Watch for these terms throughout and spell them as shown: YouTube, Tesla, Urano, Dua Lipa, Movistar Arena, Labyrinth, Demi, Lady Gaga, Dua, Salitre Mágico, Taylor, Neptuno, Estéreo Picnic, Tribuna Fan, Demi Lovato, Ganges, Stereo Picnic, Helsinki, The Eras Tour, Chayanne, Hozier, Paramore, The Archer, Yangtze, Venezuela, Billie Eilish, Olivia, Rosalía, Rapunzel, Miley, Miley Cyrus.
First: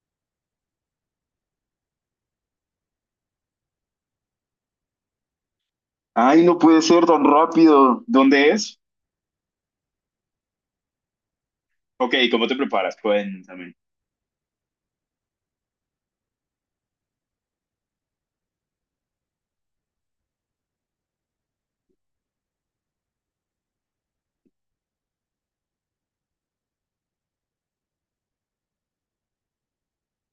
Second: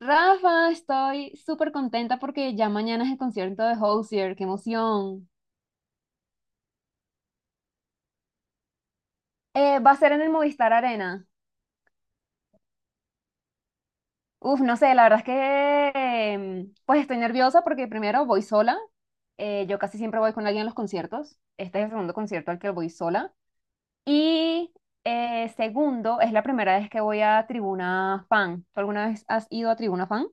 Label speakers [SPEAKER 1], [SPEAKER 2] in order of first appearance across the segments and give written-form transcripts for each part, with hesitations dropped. [SPEAKER 1] Rafa, estoy súper contenta porque ya mañana es el concierto de Hozier, qué emoción.
[SPEAKER 2] Ay, no puede ser tan rápido. ¿Dónde es?
[SPEAKER 1] Va a ser en el Movistar Arena.
[SPEAKER 2] Ok, ¿cómo te preparas? Cuéntame.
[SPEAKER 1] Uf, no sé, la verdad es que pues estoy nerviosa porque primero voy sola. Yo casi siempre voy con alguien a los conciertos. Este es el segundo concierto al que voy sola. Y Segundo, es la primera vez que voy a Tribuna Fan. ¿Tú alguna vez has ido a Tribuna Fan?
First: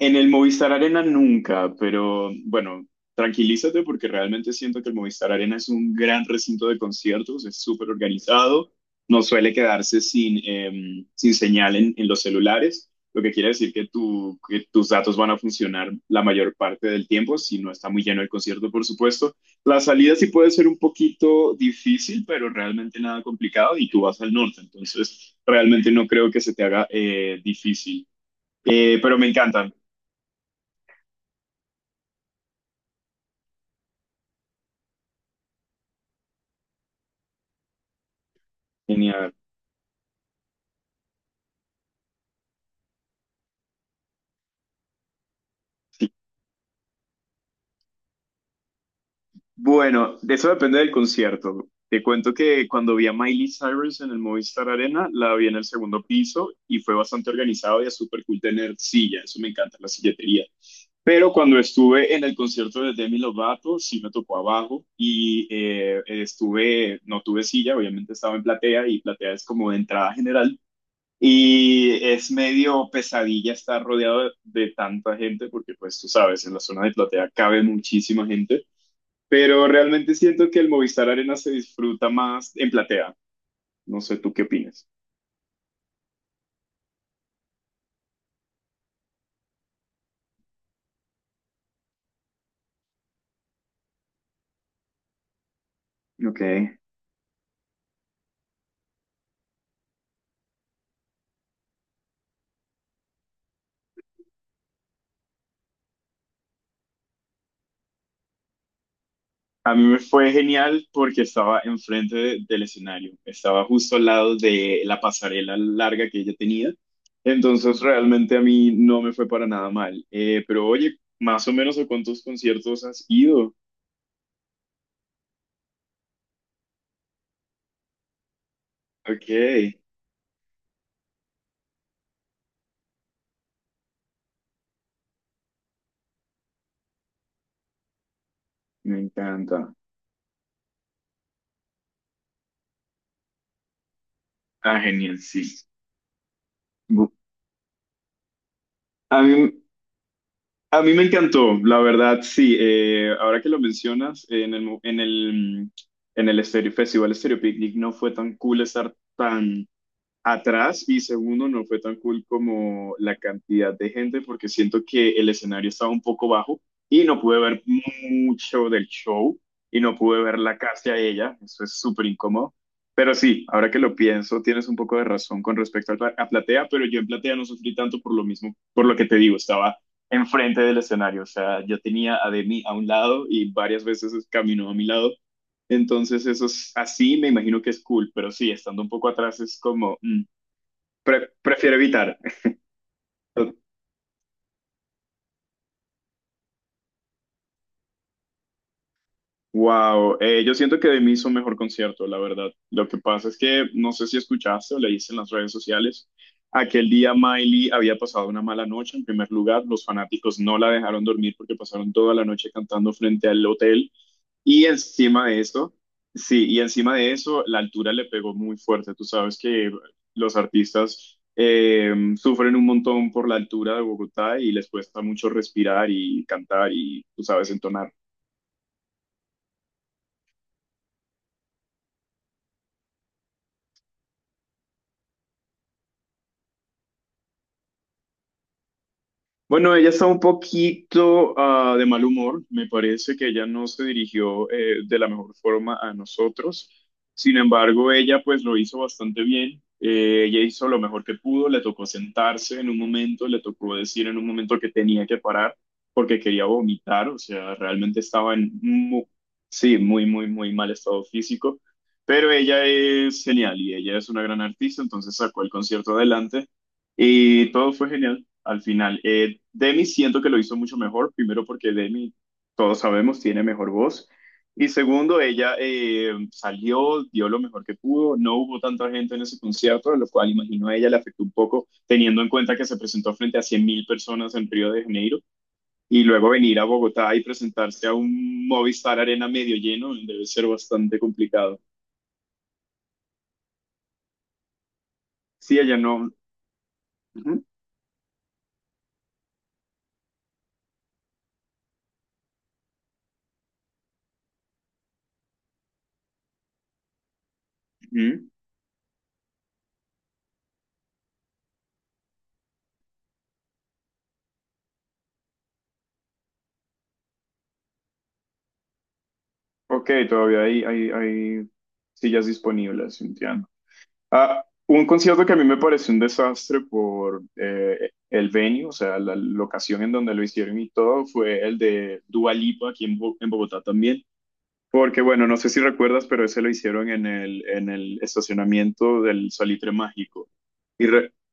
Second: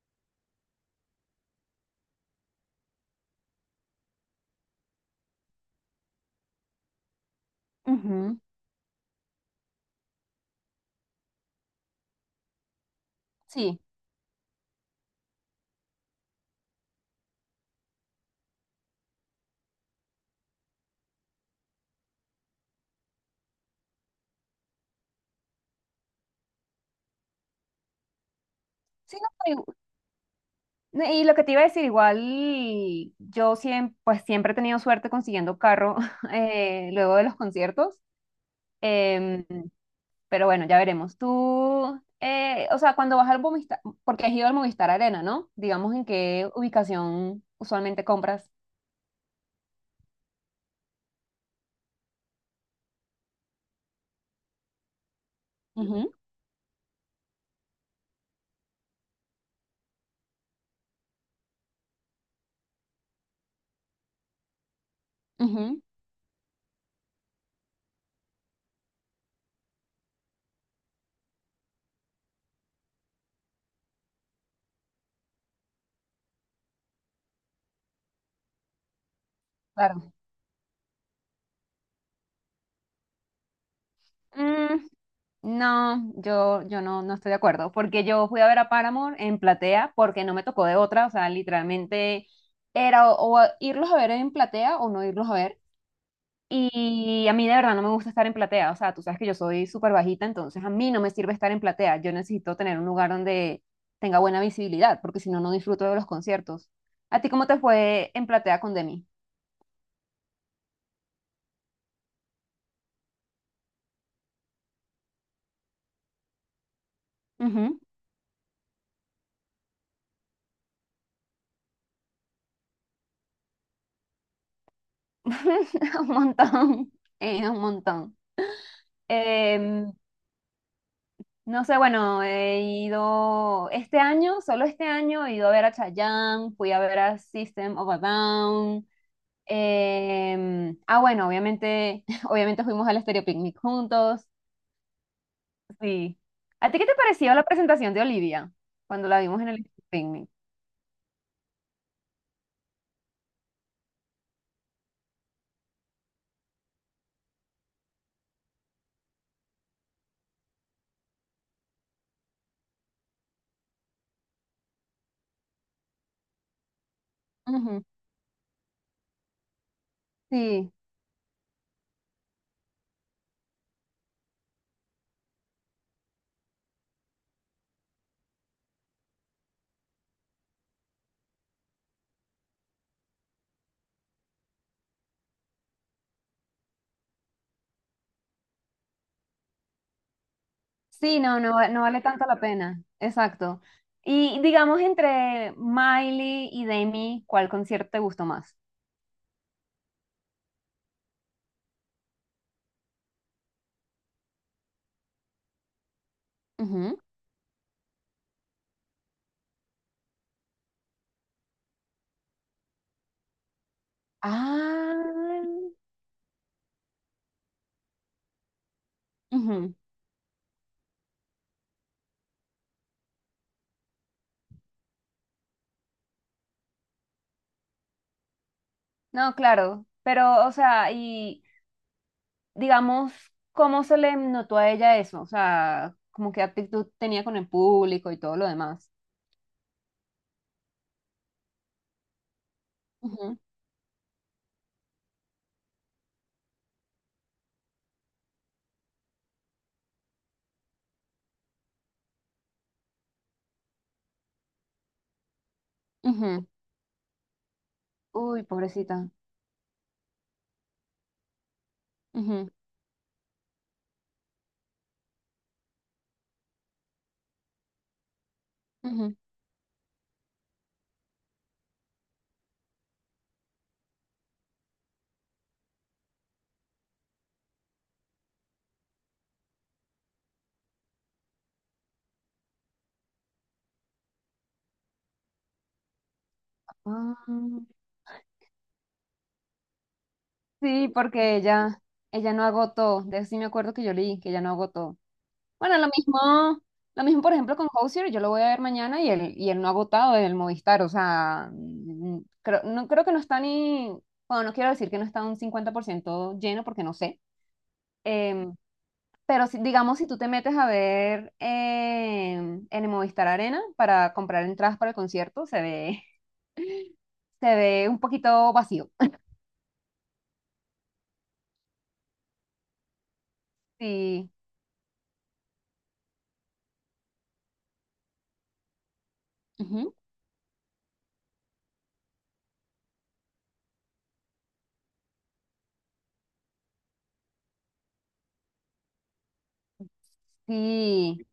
[SPEAKER 2] En el Movistar Arena nunca, pero bueno, tranquilízate porque realmente siento que el Movistar Arena es un gran recinto de conciertos, es súper
[SPEAKER 1] Ujú.
[SPEAKER 2] organizado, no suele quedarse sin señal en los celulares, lo que quiere decir
[SPEAKER 1] Sí.
[SPEAKER 2] que tus datos van a funcionar la mayor parte del tiempo, si no está muy lleno el concierto, por supuesto. La salida sí puede ser un poquito difícil, pero realmente nada complicado y tú vas al norte, entonces realmente no creo que se te haga difícil. Pero
[SPEAKER 1] Sí,
[SPEAKER 2] me
[SPEAKER 1] no,
[SPEAKER 2] encanta.
[SPEAKER 1] no, y lo que te iba a decir, igual yo siempre, pues siempre he tenido suerte consiguiendo carro luego de los conciertos.
[SPEAKER 2] Genial.
[SPEAKER 1] em, pero bueno, ya veremos. Tú, o sea, cuando vas al Movistar, porque has ido al Movistar Arena, ¿no? Digamos, en qué ubicación usualmente compras.
[SPEAKER 2] Bueno, de eso depende del concierto. Te cuento que cuando vi a Miley Cyrus en el Movistar Arena, la vi en el segundo
[SPEAKER 1] Ujú.
[SPEAKER 2] piso y fue bastante organizado y es súper cool tener silla. Eso me encanta, la silletería. Pero cuando estuve en el concierto de Demi Lovato, sí me tocó abajo y
[SPEAKER 1] Ujú,
[SPEAKER 2] no tuve silla, obviamente estaba en platea y platea es como de entrada general. Y es medio pesadilla estar rodeado de tanta gente porque pues tú sabes, en la zona de platea cabe muchísima gente. Pero
[SPEAKER 1] claro.
[SPEAKER 2] realmente siento que el Movistar Arena se disfruta más en platea. No sé, ¿tú qué
[SPEAKER 1] Mm,
[SPEAKER 2] opinas?
[SPEAKER 1] no, yo no, no estoy de acuerdo, porque yo fui a ver a Paramore en platea porque no me tocó de otra, o sea, literalmente era o irlos a ver en platea o no irlos a ver.
[SPEAKER 2] Ok.
[SPEAKER 1] Y a mí de verdad no me gusta estar en platea, o sea, tú sabes que yo soy súper bajita, entonces a mí no me sirve estar en platea, yo necesito tener un lugar donde tenga buena visibilidad, porque si no, no disfruto de los conciertos. ¿A ti cómo te fue en platea con Demi?
[SPEAKER 2] A mí me fue genial porque estaba enfrente del escenario, estaba justo al lado de la pasarela larga que ella tenía, entonces
[SPEAKER 1] Ujú.
[SPEAKER 2] realmente a mí no me fue para nada mal. Pero oye, más o menos a cuántos conciertos has ido.
[SPEAKER 1] Un montón, un montón.
[SPEAKER 2] Ok.
[SPEAKER 1] Em, no sé, bueno, he ido este año, solo este año, he ido a ver a Chayanne, fui a ver a System of a Down.
[SPEAKER 2] Me encanta.
[SPEAKER 1] Bueno, obviamente, obviamente fuimos al Estéreo Picnic juntos.
[SPEAKER 2] Ah, genial, sí.
[SPEAKER 1] Sí. ¿A ti qué te
[SPEAKER 2] Bu-
[SPEAKER 1] pareció la presentación de Olivia cuando
[SPEAKER 2] A
[SPEAKER 1] la
[SPEAKER 2] mí
[SPEAKER 1] vimos en el Estéreo Picnic?
[SPEAKER 2] A mí me encantó, la verdad, sí. Ahora que lo mencionas, en el, mo- en el, mm, en el Stereo Picnic no fue tan cool estar tan atrás y segundo, no fue tan cool como la cantidad de gente porque siento que el escenario estaba un poco bajo y no pude ver
[SPEAKER 1] Ujú.
[SPEAKER 2] mucho del show y no pude ver la
[SPEAKER 1] Sí,
[SPEAKER 2] casi a ella, eso es súper incómodo. Pero sí, ahora que lo pienso, tienes un poco de razón con respecto a Platea, pero yo en Platea no sufrí tanto por lo mismo, por lo que te digo, estaba enfrente del escenario, o sea, yo tenía a Demi a un lado y varias veces caminó a mi lado, entonces eso es así, me imagino que es cool, pero sí, estando un poco atrás es como,
[SPEAKER 1] sí, no, no,
[SPEAKER 2] Prefiero
[SPEAKER 1] no vale
[SPEAKER 2] evitar.
[SPEAKER 1] tanto la pena. Exacto. Y digamos, entre Miley y Demi, ¿cuál concierto te gustó más?
[SPEAKER 2] Wow, yo siento que de mí hizo un mejor concierto, la verdad. Lo que pasa es que no sé si escuchaste o leíste en las redes sociales. Aquel
[SPEAKER 1] Ujú.
[SPEAKER 2] día Miley había pasado una mala noche. En primer lugar, los fanáticos no la dejaron dormir porque pasaron toda la noche cantando frente al hotel. Y
[SPEAKER 1] Ah,
[SPEAKER 2] encima de eso, sí, y encima de eso, la altura le pegó muy fuerte. Tú sabes que
[SPEAKER 1] ujú.
[SPEAKER 2] los artistas sufren un montón por la altura de Bogotá y les cuesta mucho respirar y cantar y, tú sabes, entonar.
[SPEAKER 1] No, claro. Pero, o sea, y digamos, ¿cómo se le notó a ella eso? O sea, ¿como qué actitud tenía con el público y todo lo demás?
[SPEAKER 2] Bueno, ella está un poquito de mal humor. Me parece que
[SPEAKER 1] Ujú,
[SPEAKER 2] ella no se dirigió de la mejor forma a nosotros. Sin embargo, ella pues lo hizo bastante bien. Ella hizo lo mejor que pudo. Le tocó sentarse en un momento, le tocó decir en un momento que tenía que parar porque quería
[SPEAKER 1] ujú.
[SPEAKER 2] vomitar. O sea, realmente estaba
[SPEAKER 1] Uy, pobrecita.
[SPEAKER 2] sí, muy, muy, muy mal estado físico. Pero
[SPEAKER 1] Ujú,
[SPEAKER 2] ella es genial y ella es una gran artista, entonces sacó el concierto adelante y todo fue genial al final.
[SPEAKER 1] ujú.
[SPEAKER 2] Demi siento que lo hizo mucho mejor, primero porque Demi, todos sabemos, tiene mejor voz. Y segundo, ella salió, dio lo mejor que pudo, no hubo tanta gente en ese concierto, lo cual imagino a ella le afectó un poco, teniendo en cuenta que se presentó frente a 100.000 personas en Río de Janeiro y luego venir a
[SPEAKER 1] Ah,
[SPEAKER 2] Bogotá y presentarse a un Movistar Arena medio lleno debe ser
[SPEAKER 1] sí,
[SPEAKER 2] bastante
[SPEAKER 1] porque
[SPEAKER 2] complicado.
[SPEAKER 1] ella no agotó. De eso sí me acuerdo, que yo leí, que ella no agotó.
[SPEAKER 2] Sí, ella
[SPEAKER 1] Bueno,
[SPEAKER 2] no.
[SPEAKER 1] lo mismo, por
[SPEAKER 2] Ujú,
[SPEAKER 1] ejemplo, con Hozier, yo lo voy a ver mañana y él no ha agotado en el Movistar. O sea, mm, creo, no, creo que no está ni, bueno, no quiero decir que no está un 50% lleno porque no sé.
[SPEAKER 2] ujú.
[SPEAKER 1] em, Pero si, digamos, si tú te metes a ver en el Movistar Arena para comprar entradas para el concierto, se ve, se ve un poquito vacío.
[SPEAKER 2] Ok, todavía hay sillas disponibles, entiendo.
[SPEAKER 1] Sí.
[SPEAKER 2] Ah, un concierto que a mí me pareció un desastre por el venue, o sea, la locación en
[SPEAKER 1] Ujú.
[SPEAKER 2] donde lo hicieron y todo, fue el de Dua Lipa aquí en Bogotá también. Porque, bueno, no sé si recuerdas, pero ese lo hicieron en el estacionamiento del Salitre Mágico. Y re-
[SPEAKER 1] Sí.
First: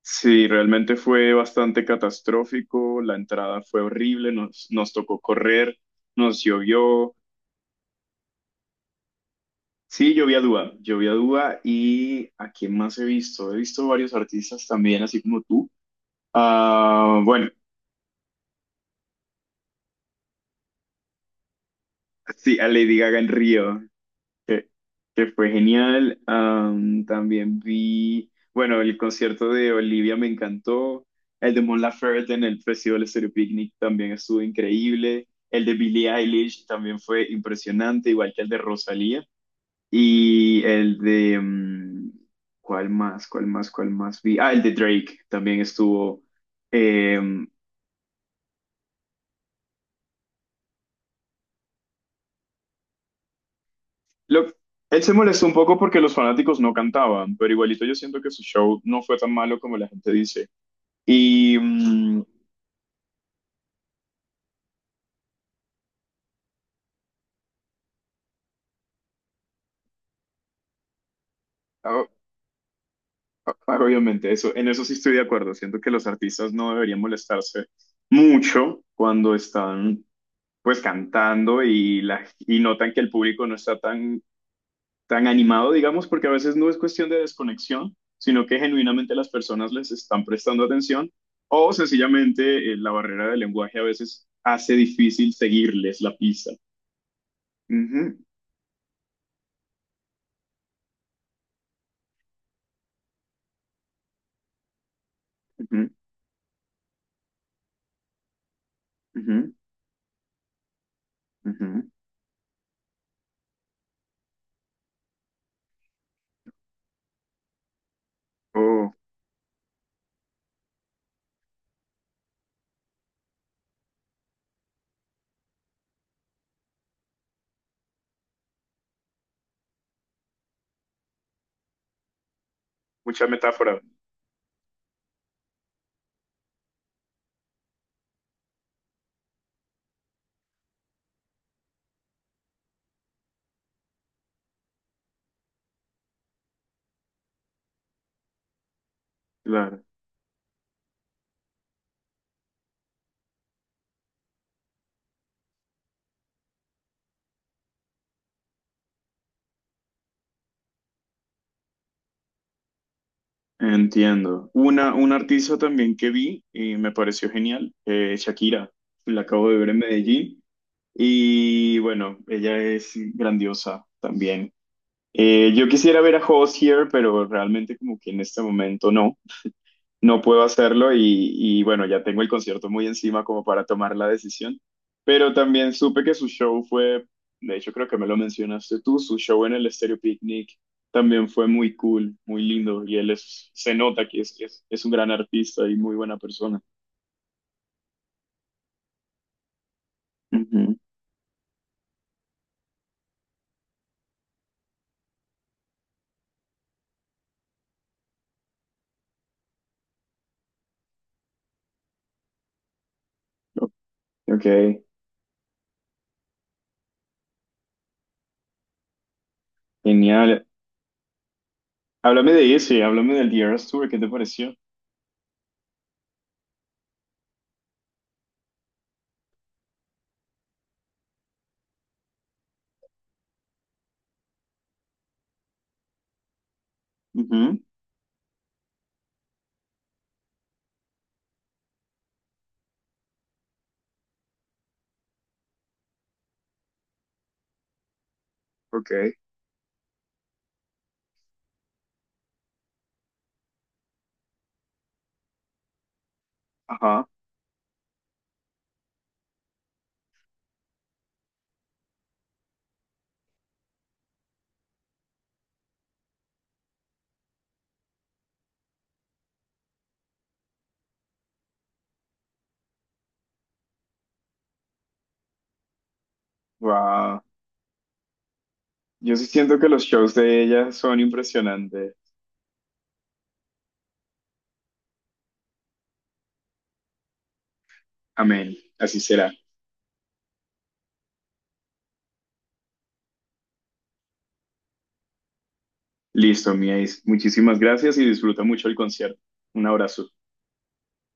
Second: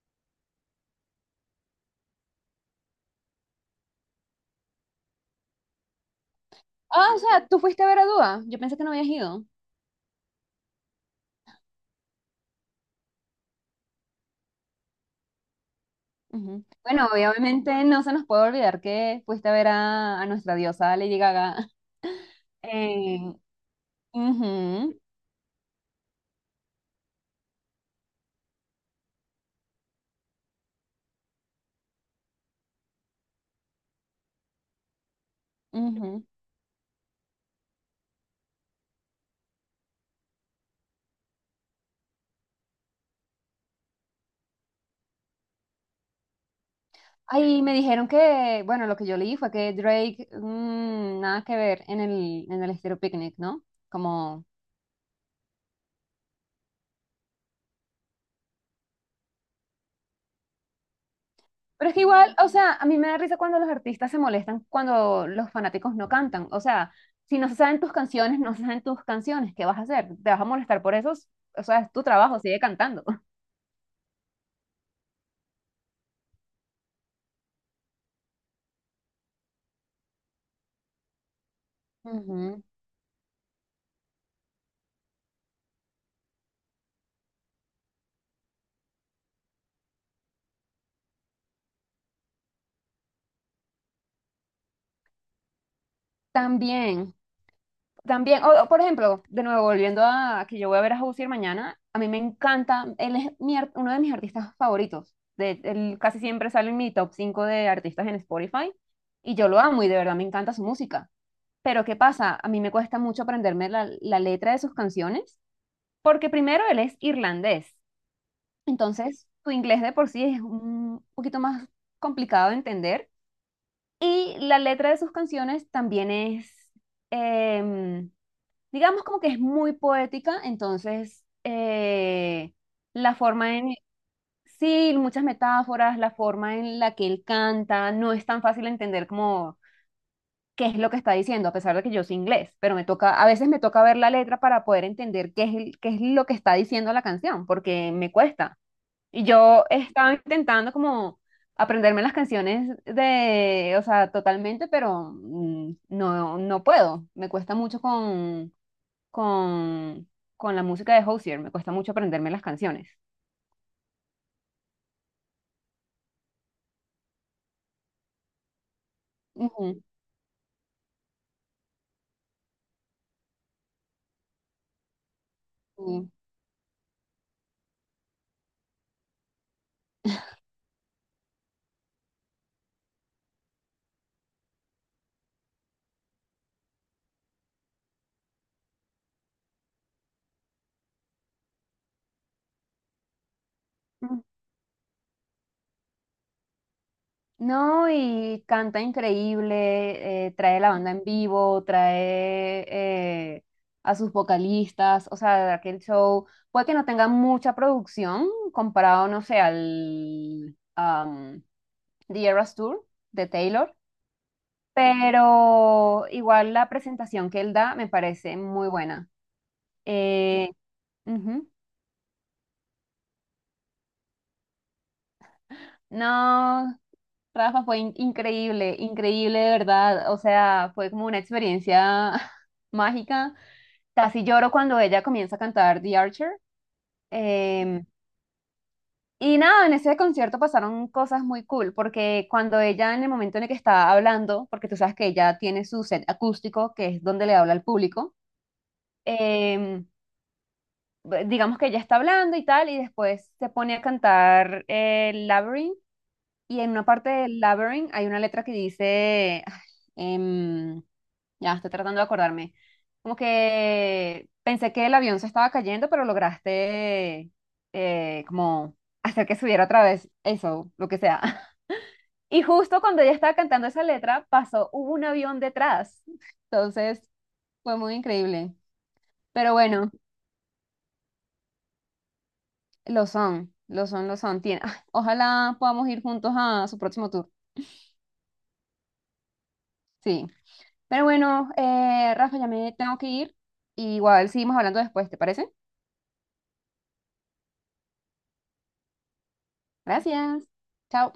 [SPEAKER 2] sí, realmente fue bastante catastrófico, la entrada fue horrible, nos tocó correr, nos
[SPEAKER 1] Ah,
[SPEAKER 2] llovió.
[SPEAKER 1] o sea, tú fuiste a ver a Dua. Yo pensé que no habías ido.
[SPEAKER 2] Sí, yo vi a Dua, yo vi a Dua y ¿a quién más he visto? He visto varios artistas también, así como tú.
[SPEAKER 1] Ujú. Bueno,
[SPEAKER 2] Ah, bueno,
[SPEAKER 1] obviamente no se nos puede olvidar que fuiste a ver a nuestra diosa Lady Gaga.
[SPEAKER 2] sí, a Lady Gaga
[SPEAKER 1] Eh,
[SPEAKER 2] en Río, que,
[SPEAKER 1] ujú,
[SPEAKER 2] que fue genial. Am, también vi, bueno, el concierto de Olivia me encantó. El de Mon Laferte en el Festival Estéreo Picnic también estuvo increíble. El de Billie
[SPEAKER 1] ujú.
[SPEAKER 2] Eilish también fue impresionante, igual que el de Rosalía. Y el de... mm, ¿Cuál más? ¿Cuál más? ¿Cuál más vi? Ah, el de Drake también estuvo. eh,
[SPEAKER 1] Ay, me dijeron que, bueno, lo que yo leí fue que Drake, mm, nada que ver en el Estéreo Picnic, ¿no? Como,
[SPEAKER 2] lo- Él se molestó un poco porque los fanáticos no cantaban, pero igualito yo siento que su show no fue tan malo como la gente dice. Y
[SPEAKER 1] pero es que
[SPEAKER 2] mm,
[SPEAKER 1] igual, o sea, a mí me da risa cuando los artistas se molestan cuando los fanáticos no cantan. O sea, si no se saben tus canciones, no se saben tus canciones, ¿qué vas a hacer? ¿Te vas a molestar por eso? O sea, es tu
[SPEAKER 2] o-
[SPEAKER 1] trabajo, sigue cantando.
[SPEAKER 2] obviamente eso, en eso sí estoy de acuerdo. Siento que los artistas no deberían molestarse mucho cuando están pues cantando y
[SPEAKER 1] Ujú.
[SPEAKER 2] notan que el público no está tan tan animado, digamos, porque a veces no es cuestión de desconexión, sino que genuinamente las personas les están prestando atención o sencillamente la barrera del lenguaje a veces hace difícil seguirles la pista.
[SPEAKER 1] También,
[SPEAKER 2] Ujú,
[SPEAKER 1] también, o, por ejemplo, de nuevo, volviendo a que yo voy a ver a Hozier mañana, a mí me encanta, él es uno de mis artistas favoritos. De,
[SPEAKER 2] ujú,
[SPEAKER 1] él casi siempre sale en mi top 5 de artistas en Spotify y yo
[SPEAKER 2] ujú,
[SPEAKER 1] lo amo y de verdad me encanta su música.
[SPEAKER 2] ujú.
[SPEAKER 1] Pero ¿qué pasa? A mí me cuesta mucho aprenderme la letra de sus canciones, porque primero él es irlandés,
[SPEAKER 2] Oh,
[SPEAKER 1] entonces su inglés de por sí es un poquito más complicado de entender y la letra de sus canciones también es, em, digamos, como que es muy poética, entonces la
[SPEAKER 2] mucha
[SPEAKER 1] forma en,
[SPEAKER 2] metáfora.
[SPEAKER 1] sí, muchas metáforas, la forma en la que él canta no es tan fácil de entender como qué es lo que está diciendo, a pesar de que yo soy inglés, pero me toca, a veces me toca ver la letra para poder entender qué es, qué es lo que está diciendo la canción, porque me cuesta. Y yo
[SPEAKER 2] Claro,
[SPEAKER 1] estaba intentando como aprenderme las canciones de, o sea, totalmente, pero mm, no, no puedo. Me cuesta mucho con, con la música de Hozier, me cuesta mucho aprenderme las canciones.
[SPEAKER 2] entiendo. Un artista también que vi y me pareció genial, Shakira, la acabo de ver en
[SPEAKER 1] Ujú,
[SPEAKER 2] Medellín y bueno, ella es grandiosa también. Yo quisiera ver a Hozier, pero realmente como que en este momento no puedo hacerlo y bueno, ya tengo el concierto muy encima como para tomar la decisión, pero también supe que su show fue, de hecho creo que me lo mencionaste tú, su show en el Stereo Picnic también fue muy cool, muy lindo y él se nota
[SPEAKER 1] sí.
[SPEAKER 2] que es un gran artista y muy buena persona.
[SPEAKER 1] No, y canta increíble, trae la
[SPEAKER 2] Ujú.
[SPEAKER 1] banda en vivo, trae eh, a sus vocalistas, o sea, aquel show puede que no tenga mucha producción comparado, no sé, al The Eras Tour de Taylor,
[SPEAKER 2] Ok,
[SPEAKER 1] pero igual la presentación que él da me parece muy buena.
[SPEAKER 2] genial.
[SPEAKER 1] Eh, ujú.
[SPEAKER 2] Háblame de ese, háblame del The Eras Tour, ¿qué te pareció?
[SPEAKER 1] No, Rafa, fue increíble, increíble de verdad, o sea, fue como una experiencia mágica. Casi lloro cuando ella comienza a cantar The Archer.
[SPEAKER 2] Ujú,
[SPEAKER 1] Em, y nada, en ese concierto pasaron cosas muy cool, porque cuando ella, en el momento en el que está hablando, porque tú sabes que ella tiene su set acústico, que es donde le habla al público,
[SPEAKER 2] Ok,
[SPEAKER 1] em, digamos que ella está hablando y tal, y después se pone a cantar Labyrinth, y en una
[SPEAKER 2] ajá.
[SPEAKER 1] parte del Labyrinth hay una letra que dice... Ya estoy tratando de acordarme. Como que pensé que el avión se estaba cayendo, pero lograste como hacer que subiera otra vez, eso, lo que sea. Y justo cuando ella estaba cantando esa letra, pasó, hubo un avión detrás. Entonces, fue muy increíble.
[SPEAKER 2] Yo sí
[SPEAKER 1] Pero
[SPEAKER 2] siento que los
[SPEAKER 1] bueno,
[SPEAKER 2] shows de ella son impresionantes.
[SPEAKER 1] lo son, lo son, lo son. Ojalá podamos ir juntos a su próximo tour.
[SPEAKER 2] Amén. Así será.
[SPEAKER 1] Sí. Pero bueno, Rafa, ya me tengo que ir. Igual seguimos hablando después, ¿te parece?
[SPEAKER 2] Listo, mi ace. Muchísimas gracias y disfruta mucho el concierto. Un abrazo.
[SPEAKER 1] Gracias. Chao.